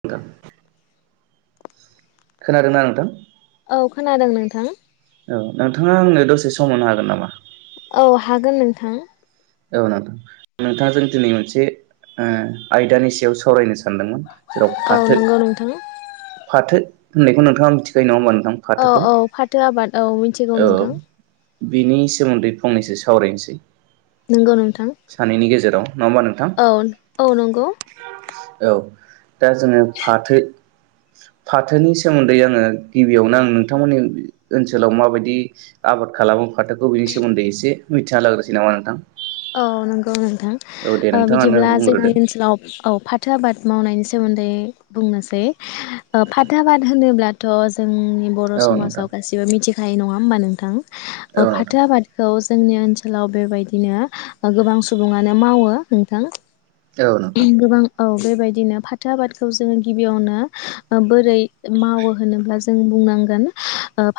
नोंथां खोनादोंना नोंथां औ खोनादों नोंथां औ नोंथाङा आंनो दसे सम होनो हागोन नामा औ हागोन नोंथां औ नोंथां नोंथां जों दिनै मोनसे आयदानि सायाव सावरायनो सानदोंमोन जेराव औ फाथो नंगौ नोंथां फाथो होननायखौ नोंथाङा मिथिखयो नङा होनबा औ औ फाथो आबाद औ मिथिगौ औ नोंथां बिनि सोमोन्दै फंनैसो सावरायनोसै नंगौ नोंथां सानैनि गेजेराव नङा होमबा नोंथां औ औ नंगौ औ दा जोङो फाथो फाथोनि सोमोन्दै आङो गिबियावनो आं नोंथांमोननि ओनसोलाव माबायदि आबाद खालामो फाथोखौ बिनि सोमोन्दै एसे मिथिना लागोसै नामा नोंथां औ नंगौ नं औ दे नोंथाङानो बिदिब्ला बुंग्रोदो जोंनि ओनसोलाव औ फाथो आबाद मावनायनि सोमोन्दै बुंनोसै फाथो आबाद होनोब्लाथ' जों बर' औ नोंथां समाजाव गासिबो मिथि खायो नङा होमबा नोंथां औ नोंथां फाथो आबादखौ जोंनि ओनसोलाव बेबायदिनो गोबां सुबुङानो मावो नोंथां औ नोंथां गोबां औ बेबायदिनो फाथो आबादखौ जोङो गिबियावनो बोरै मावो होनोब्ला जों बुंनांगोन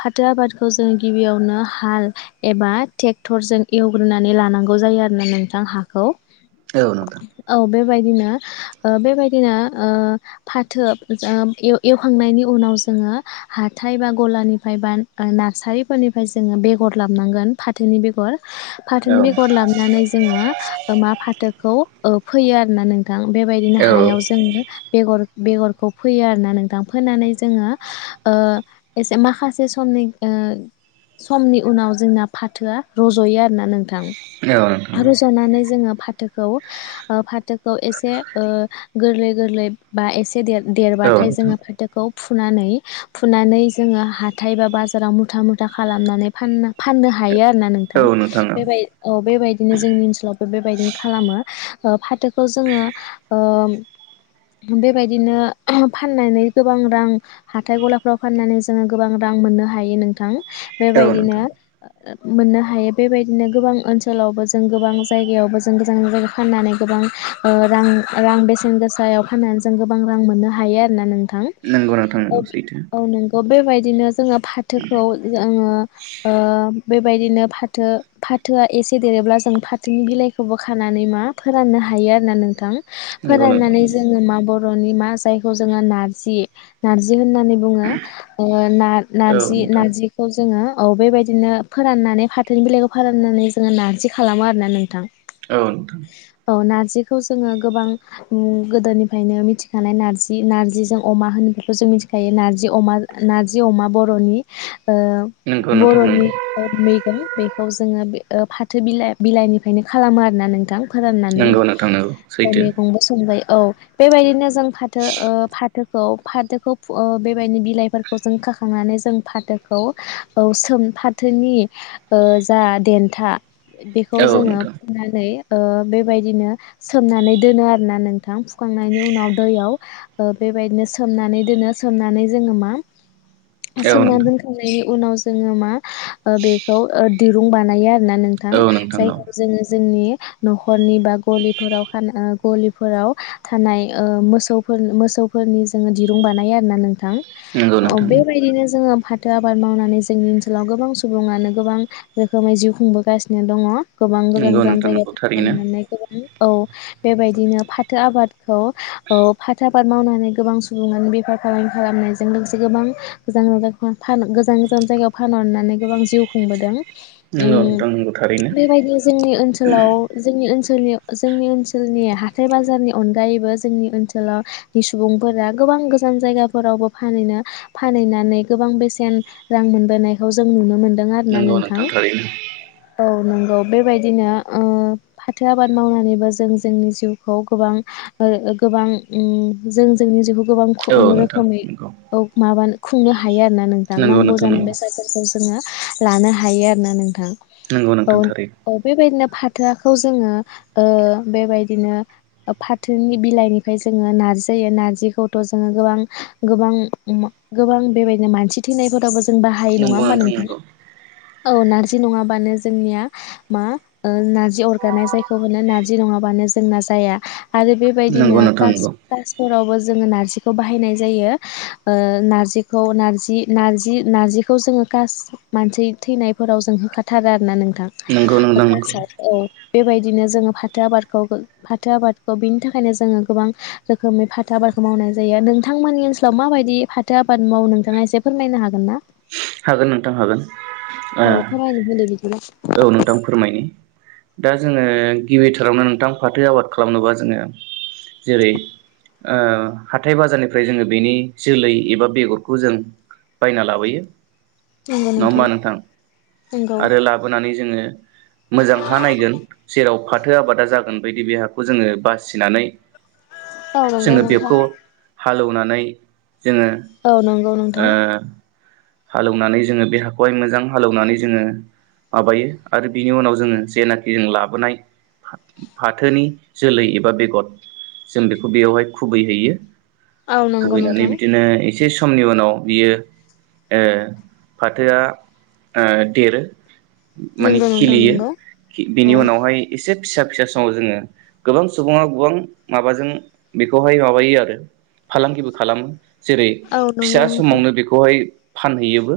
फाथो आबादखौ जोंङो गिबियावनो हाल एबा ट्रेक्टर जों एवग्रोनानै लानांगोन नांगौ जायो आरो ना नोंथां हाखौ औ नोंथां औ बेबायदिनो बेबायदिनो फाथो एवखांनायनि उनाव जोङो हाथाय बा गलानिफ्राय बा नारसारिफोरनिफ्राय जोङो बेगर लाबोनां गोन फाथोनि बेगर औ फाथोनि बे र लाबनानै जोङो मा फाथोखौ फैयो आरो अनानै नोंथां बेबायदिनो औ हायाव जोङो बेगर बेगरखौ फोयो आरोना नोंथां फोनानै जोङो एसे माखासे समनि समनि उनाव जोंना फाथोआ रज'यो आरोना नोंथां नोंथां रज'नानै जोङो फाथोखौ फाथो खौ एसे ओ गोरलै गोरलै बा एसे गेदेर औ देरबाथाय नोंथां जोङो फाथोखौ फुनानै फुनानै जोङो हाथाय बा बाजाराव मुथा मुथा खालामनानै फान फाननो हायो आरो ना नोंथां बे बाय औ बे बायदिनो जोंनि ओनसोलावबो बेबायदिनो खालामो ओ फाथोखौ जोङो बेबायदिनो फाननानै गोबां रां हाथाय गलाफ्राव फाननानै जोङो गोबां रां मोननो हायो नोंथां औ बेबायदिनो नोंथां मोननो हायो बेबायदिनो गोबां ओनसोलावबो जों गोबां जायगायावबो जों गोजान जायगायाव फाननानै ओ गोबां रां रां बेसेन गोसायाव फाननानै जों गोबां रां मोननो हायो आरोना नों नांगौ नोंथां नांगौ सैथो बेबायदिनो जोङो फाथोखौ जोङो ओ बेबायदिनो फाथो फा थोआ एसे देरोब्ला जों फाथोनि बिलाइखौबो खानानै मा फोराननो हायो आरोना नोंथां नंगौ नोंथां फोराननानै नंगौ जोङो माब रनि [unintelligible] मा जायखौ जोङो नारजि होननानै बुङो। ओ औ नारजि नोंथां नारजिखौ जोङो औ बेबायदिनो फोराननानै फाथोनि बिलाइखौ फोरान होननानै जोङो नारजि खालामो आरोना नोंथां औ नोंथां जिखौ जोङो गोबां गोदोनिफ्रायनो मिथिखानाय नारजि नारजिजों अमा होनफोरखौ जों मिथिखायो नारजि अमा नारजि अमा बर'नि ओ नंगौ नोंथां नंगौ बर'नि मैगं मै जोङो बे फाथो बिलाइ बिलाइनिफ्रायनो खालामो आरोना नोंथां फोराननानै नंगौ नोंथां नंगौ सैथो मैगंबो संबाय औ बेबायदिनो जों फोथा ओ फाथोखौ फाथोखौ ओ बेबायदिनो बिलाइफोरखौ जों खाखांनानै जों फाथोखौ औ सोम फाथोनि जा देथा बेखौ औ जोङो नोंथां फुनानै ओ बेबायदिनो सोमनानै दोनो आरो ना नोंथां सुखांनायनि उनाव दैयाव ओ बेबायदिनो सोमनानै दोनो सोमनानै जोङो मा औ सोमनानै नोंथां दोनखांनायनि उनाव जोङो मा ओ बेखौ ओ दिरुं बानायो आरो होनना नोंथां औ औ जायगायाव जोङो जोंनि न'खरनि बा गलिफोराव ओ गलिफोराव थानाय मोसौफोर मोसौफोरनि जोङो दिरुं बानायो आरोना नोंथां नंगौ [unintelligible] नोंथां बेबायदिनो जोङो [unintelligible] आबाद मावनानै जोंनि ओनसोलाव गोबां सुबुङानो गोबां रोखोमै जिउ खुंबोगासिनो दङ गोबां गोजान नंगौ गोजान नोंथां नंगौ थारैनो जायगायाव [unintelligible] गोबां औ बेबायदिनो फाथो आबादखौ औ फाथो आबाद मावनानै गोबां सुबुङानो बेफार फालांगि खालामनायजों लोगोसे गोबां गोजान गोानान गोजान गोजान जायगायाव फानहरनानै गोबां जिउ खुंबोदों नंगौ ओम नोंथां नंगौ थारैनो बेबायदिनो जोंनि ओनसोलाव जोंनि ओनसोल ओनि जोंनि ओनसोलनि हाथाय बाजारनि अनगायैबो जोंनि ओनसोलाव सुबुंफोरा गोबां गोजान जायगाफोरावबो फानहैनो फानहैनानै गोबां बेसेन रां मोनबोनायखौ जों नुनो मोनो [unintelligible] आरो नोंथां थांथारैनो [unintelligible] नोंगै बेबायदिनो ओ फाथो आबाद मावनानैबो जों जोंनि जिउखौ गोबां ओ गोबां ओ जोंनि जिउखौ [unintelligible] गोबां औ [unintelligible] नोंथां रोखोमै नंगौ माबानो खुंनो हा थायो आरोना नोंथां नंगौ नांगौ नंगौ जानाय बेसादफोरखौ जोङो लानो हायो आरो ना नोंथां नंगौ औ नोंथां थारैनो औ बेबायदिनो फाथो [unintelligible] [unintelligible] जोङो ओ बेबायदिनो फाथोनि बिलाइनिफ्राय जोङो नारजि जायो नारजिखौथ' जोङो गोबां गोबां गोबां बेबायदिनो मानसि थैनायफोरावबो जों बाहाय नङा नंगौ होमबा नोंथां नंगौ औ नारजि नङाबानो जोंनिया मा नारजि अरगानाय जायखौ मोनो नारजि नङाबानो जोंना जाया आरो नंगौ बेबायदिनो नोंथां कास नंगौ कासफरावबो जोङो नारजिखौ बाहायनाय जायो ओ नारजिखौ नारजि नारजि नारजिखौ जों काश मानसि थैनाय फोराव जों होखाथारो आरो नोंथां नंगौ नोंथां नंगौ [unintelligible] [unintelligible] औ बेबायदिनो जोङो फाथो आबादखौ फाथो आबादखौ बिनि थाखायनो जोङो गोबां रोखोमै फाथो आबादखौ मावनाय जायो नोंथांमोननि ओनसोलाव माबायदि फाथो आबाद मावो नोंथाङा एसे फोरमायनो हागोन ना हागोन नोंथां हागोन ओ औ फोरमायनो होदो बिदिब्ला औ नोंथां फोरमायनि दा जोङो गिबिथारावनो नोंथां फाथो आबाद खालामनोबा जोङो जेरै हाथाय बाजारनिफ्राय जोङो बेनि जोलै एबा बेगरखौ जों बायना लाबोयो। [inaudible] नङा होमबा नोंथां नंगौ आरो लाबोनानै जोङो मोजां हा नायगोन जेराव फाथो आबादा जागोन बिदि हाखौ जोङो बासिनानै औ नंगौ जोङो बेखौ नोंथां। हालौनानै जोङो औ नंगौ नोंथां। हालौवनानै जोङो बे हाखौहाय मोजां हालौवनानै जोङो माबायो आरो बिनि उनाव जोङो जेनाखि जों लाबोनाय फाथोनि जोलै एबा बेगर जों बेखौ बेयावहाय खुबैहैयो। औ नंगौ खुबैनानै नोंथां बिदिनो एसे समनि उनाव बियो ओ फाथोआ ओ देरो। माने नंगौ नोंथां खिलियो नंगौ बेनि औ उनावहाय एसे फिसा फिसा समाव जोङो गोबां सुबुङा गोबां माबाजों बेखौहाय माबायो आरो फालांगिबो खालामो। जेरै औ नंगौ फिसा नोंथां समावनो बेखौहाय फानहैयोबो।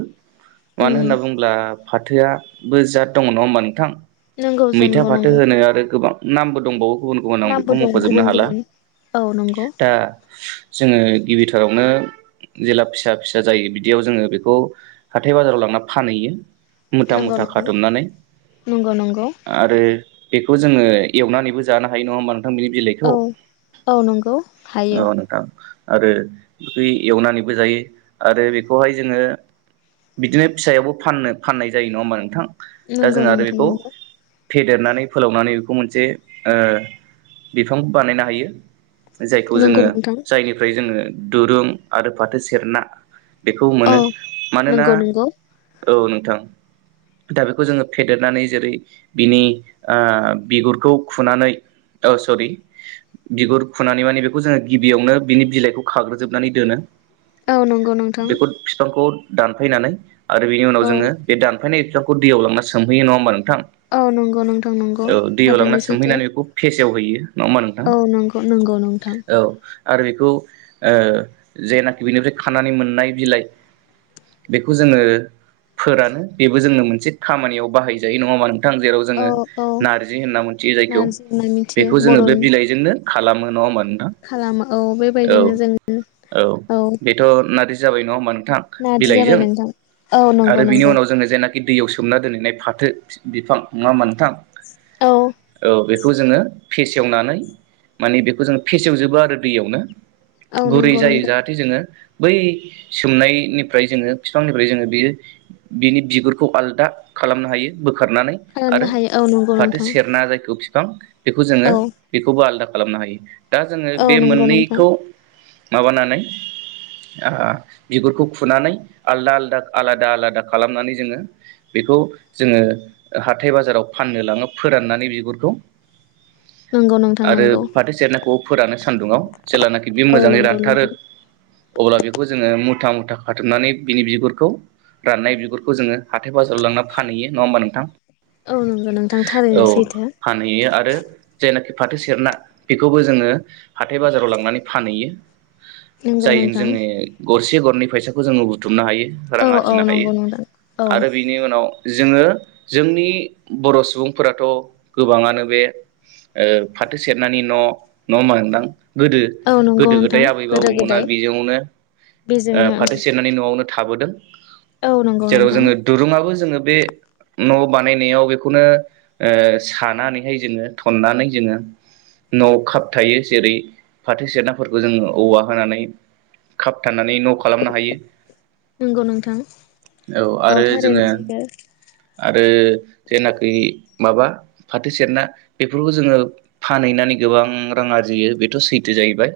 मानो उम होनना बुंब्ला फाथोआबो जाद दङ नङा होमबा नोंथां? नंगौ मैथा नंगौ फाथो नंगौ होनो आरो गोबां नामबो दंबावो गुबुन- गुबुन आं बेखौ नामबो दं मख'जोबनो गुबुन हाला गुबुन औ नंगौ दा जोङो गिबिथारावनो जेला फिसा -फिसा जायो बिदियाव जोङो बेखौ हाथाय बाजाराव लांना फानहैयो। मुथा- नंगौ मुथा नोंथां खाथुमनानै नंगौ नंगौ आरो बेखौ जोङो एवनानैबो जानो हायो नङा होमबा नों बिनि बिलाइखौ। औ औ नंगौ औ हायो नोंथां। आरो बै एवनानैबो जायो आरो बेखौहाय जोङो बिदिनो फिसायावबो फाननो फाननाय जायो नङा होमबा नोंथां? दा नंगौ जों आरो नोंथां बेखौ नंगौ फेदेरनानै फोलावनानै मोनसे ओ बिफां बानायनो हायो। जायखौ जोङो नंगौ नोंथां जायनिफ्राय जोङो दुरुं आरो फाथो सेरना बे खौ औ मोनो। मानोना नंगौ नंगौ औ नोंथां दा बेखौ जोङो फेदेरनानै जेरै बिनि आ बिगुरखौ खुनानै अ सरि बिगुर खुनानै माने बेखौ जोङो गिबियावनो बिनि बिलाइखौ खाग्रोजोबनानै दोनो। औ नंगौ नों- बेखौ फिफांखौ दानफायनानै आरो बिनि उनाव औ जोङो बे दानफायनाय फिफां खौ दैयाव लांना सोमहैयो नङा होमबा नों थां नंगौ नोंथां नंगौ औ दैयाव थारैनो लांना सैथो सोमहैनानै बेखौ फेसेवहैयो। नङा होमबा नोंथां औ नंगौ नंगौ नोंथां। औ आरो बेखौ ओ जेनाखि बेनिफ्राय खानानै मोननाय बिलाइ बेखौ जोङो फोरानो बेबो जोङो मोनसे खामानियाव बाहायजायो नङा होमबा नों थां जेराव औ जोङो औ नारजि होनना मिथियो जायखौ नारजि होनना मिथियो बेखौ जोङो बे बर'नि बिलाइजोंनो खालामो नङा होमबा नोंथां खालामो औ औ बेबायदिनो जों औ। बेथ' नारजि जाबाय नङा होमबा नोंथां नारजि बिलाइजों जाबाय नोंथां औ नंगौ आरो बिनि नंगौ उनाव जोङो जेनाखि दैयाव सोमना दोनहैनाय फाथ फाथो बिफां नङा होमबा नोंथां? औ औ बे बेखौ जोङो फेसेवनानै माने बेखौ जोङो फेसेवजोबो आरो दैयावनो। औ गुरै नंगौ जायो नोंथां जाहाथे जोङो बै सोमनायनिफ्राय जोङो बिफांनिफ्राय जोङो बियो बिनि बिगुरखौ आलादा खालामनो हायो बोख बोखारनानै खालामनो आरो हायो औ नंगौ फाथो नोंथां सेरना जायखौ थां बेखौ जोङो औ बेखौबो आलदा खालामनो हायो। दा जोङो औ बे नंगौ नोंथां मोननैखौ माबानानै ओ बिगुरखौ खुनानै आलादा आलादा आलादा आलादा खालामनानै जोङो बेखौ जोङो हाथाय बाजाराव फाननो लाङो फोराननानै बिगुरखौ। नंगौ नोंथां आरो नंगौ फाथो सेरनाखौ फोरानो सान्दुंआव जेेलानाखि बे औ मोजाङै नंगौ रानथारो नोंथां अब्ला बेखौ मुथा मुथा खाथुमनानै बिनि बिगुरखौ राननाय बिगुरखौ जोङो हाथाय बाजाराव लांनानै फानहैयो नङा होमबा नोंथा? औ नंगौ नोंथां औ थारैनो सैथो फानहैयो आरो जायनाखि फाथो सेरना बेखौबो जोङो हाथाय बाजाराव लांनानै फानहैयो। नंगौ जाय नोंथां जोंनि गरसे गरनै फैसाखौ जोङो औ रां औ आरजिनो हायो नंगौ नोंथां औ आरो बिनि उनाव जोङो जोंनि बर' सुबुंफोराथ' गोबाङानो बे ओ फाथो सेरनानै न' नङा होमबा नोंदां? गोदो औ नंगौ गोदो नोंथां गोदाय आबै गोदो आबौमोना गोदाय बेयावनो ओ बेजोंनो फाथो सेरनानि न'आव मावनो थाबोदों। ओं औ नंगौ जेराव नोंथां जोङो दुरुंङाबो जोङो बे न' बानायनायाव बेखौनो ओ सानानैहाय जोङो थननानै जोङो न'आव खाबथायो जेरै फाथो सेराफोरखौ जोङो औवा होनानै खाबथा नानै न' खालामनो हायो। नंगौ नोंथां औ आरो थारैनो जोङो सैथो आरो जेनाखि माबा फाथो सेरना बेफोरखौ जोङो फानहैनानै गोबां रां आरजियो बेथ' सैथो जायैबाय।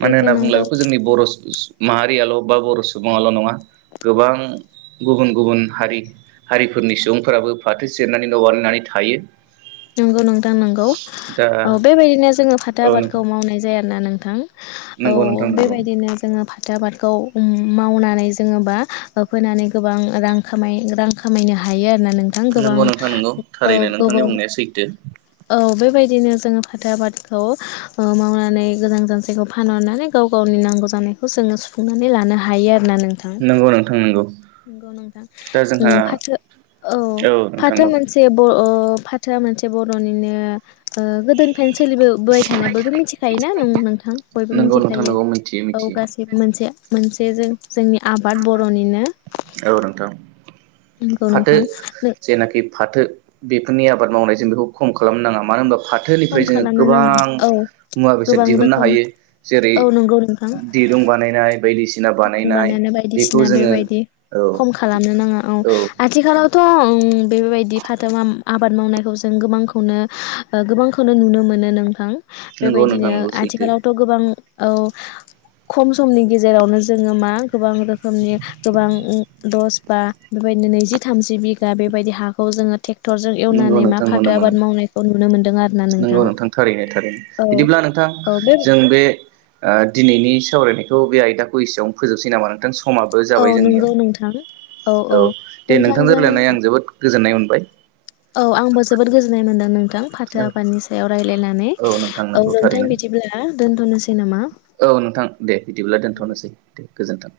मानो होनना बुंब्ला नंगौ बेखौ जोंनि बर' सु माहारियाल' बा बर' सुबुल' नङा गोबां गुबुन गुबुन हारि हारिफोरनि सुबुंफोराबो फाथो सेरनानै न' बानायनानै थायो। नंगौ नोंथां नंगौ दा औ बेबायदिनो जोङो फाथो औ आबादखौ नोंथां मावनाय जायाना नों थां। औ नंगौ नोंथां नंगौ बेबायदिनो जोङो फा थो आबादखौ ओम मावनानै जोङोबा फोनानै गोबां रां खामाय रां खामायनो हायो आरो। ना नोंथां गोबां नंगौ औ गोबाव थो। औ बेबायदिनो जों फाथो आबादखौ ओ मावनानै गोजान जानसेखौ फानहरनानै गाव गावनि नांगौ जानायखौ जोङो सुफुंनानै लानो हायो आरो ना नोंथां। नंगौ नोंथां नंगौ नोंथां दा जोंहा ओम फाथो औ नोंथां फाथो औ मोनसे अ फाथोआ मोनसे ब बर'निनो ओ गोदोनिफ्रायनो सोलिबोबोबाय थानाय बयबो मिथिखायो ना नों-नोंथां बयबो नंगौ नोंथां मिथिखायो नंगौ मिथियो औ मिथियो गासैबो मोनसे मोनसे जे जों-जोंनि आबाद बर'निनो औ नोंथां। नंगौ फाथो नोंथां जेनाखि फाथो बेफोरनि आबाद मावनायजों बेखौ खम खालामनो नाङा मानो होनबा खम फाथोनिफ्राय जोङो खालामनो नाङा गोबां औ मुवा बेसाद गोबां दिहुननो रोखोम हायो जेरै औ नंगौ नोंथां दिरुं बानायनाय बायदिसि दिरुं बानायानो बायदिसिना बेबायदि औ खम खालामनो नाङा औ। आथिखालाव थ' ओ बेबायदि फाथो मा आबाद मावनायखौ जों गोबांखौनो गोबांखौनो नुनो मोनो नोंथां। नंगौ नोंथां बेबायदिनो नंगौ सैथो आथिखालावथ' गोबां औ खम समनि गेजेरावनो जोङो मा गोबां रोखोमनि गोबां दस बा बेबायदिनो नैजि थामजि बिगा बेबायदि हाखौ जोङो टे क्ट'रजों नंगौ एवनानै मा फाथो आबाद मावनायखौ नुनो मोनदों आरो। नोंगौ नोंथां थारैनो थारैनो औ बिदिब्ला नोंथां जों बे ओ दिनै नि सावरायनायखौ बे आयदाखौ एसेबनो फोजोबसै नोंथां स समाबो औ जाबाय जोंनिया। नंगौ नोंथां औ दे नोंथांजों रायलायनानै आं जोबोद गोजोननाय मोन ओमफ्राय औ आंबो जोबोद गोजोननाय मोनदों नों जों फाथो औ आबादनि सायाव रायलायनानै औ नोंथां औ नंगौ नोंथां थारैनो बिदिब्ला दोनथ'नोसै नामा? औ नोंथां दे बिदिब्ला दोनथ'नोसै दे गोजोन्थों।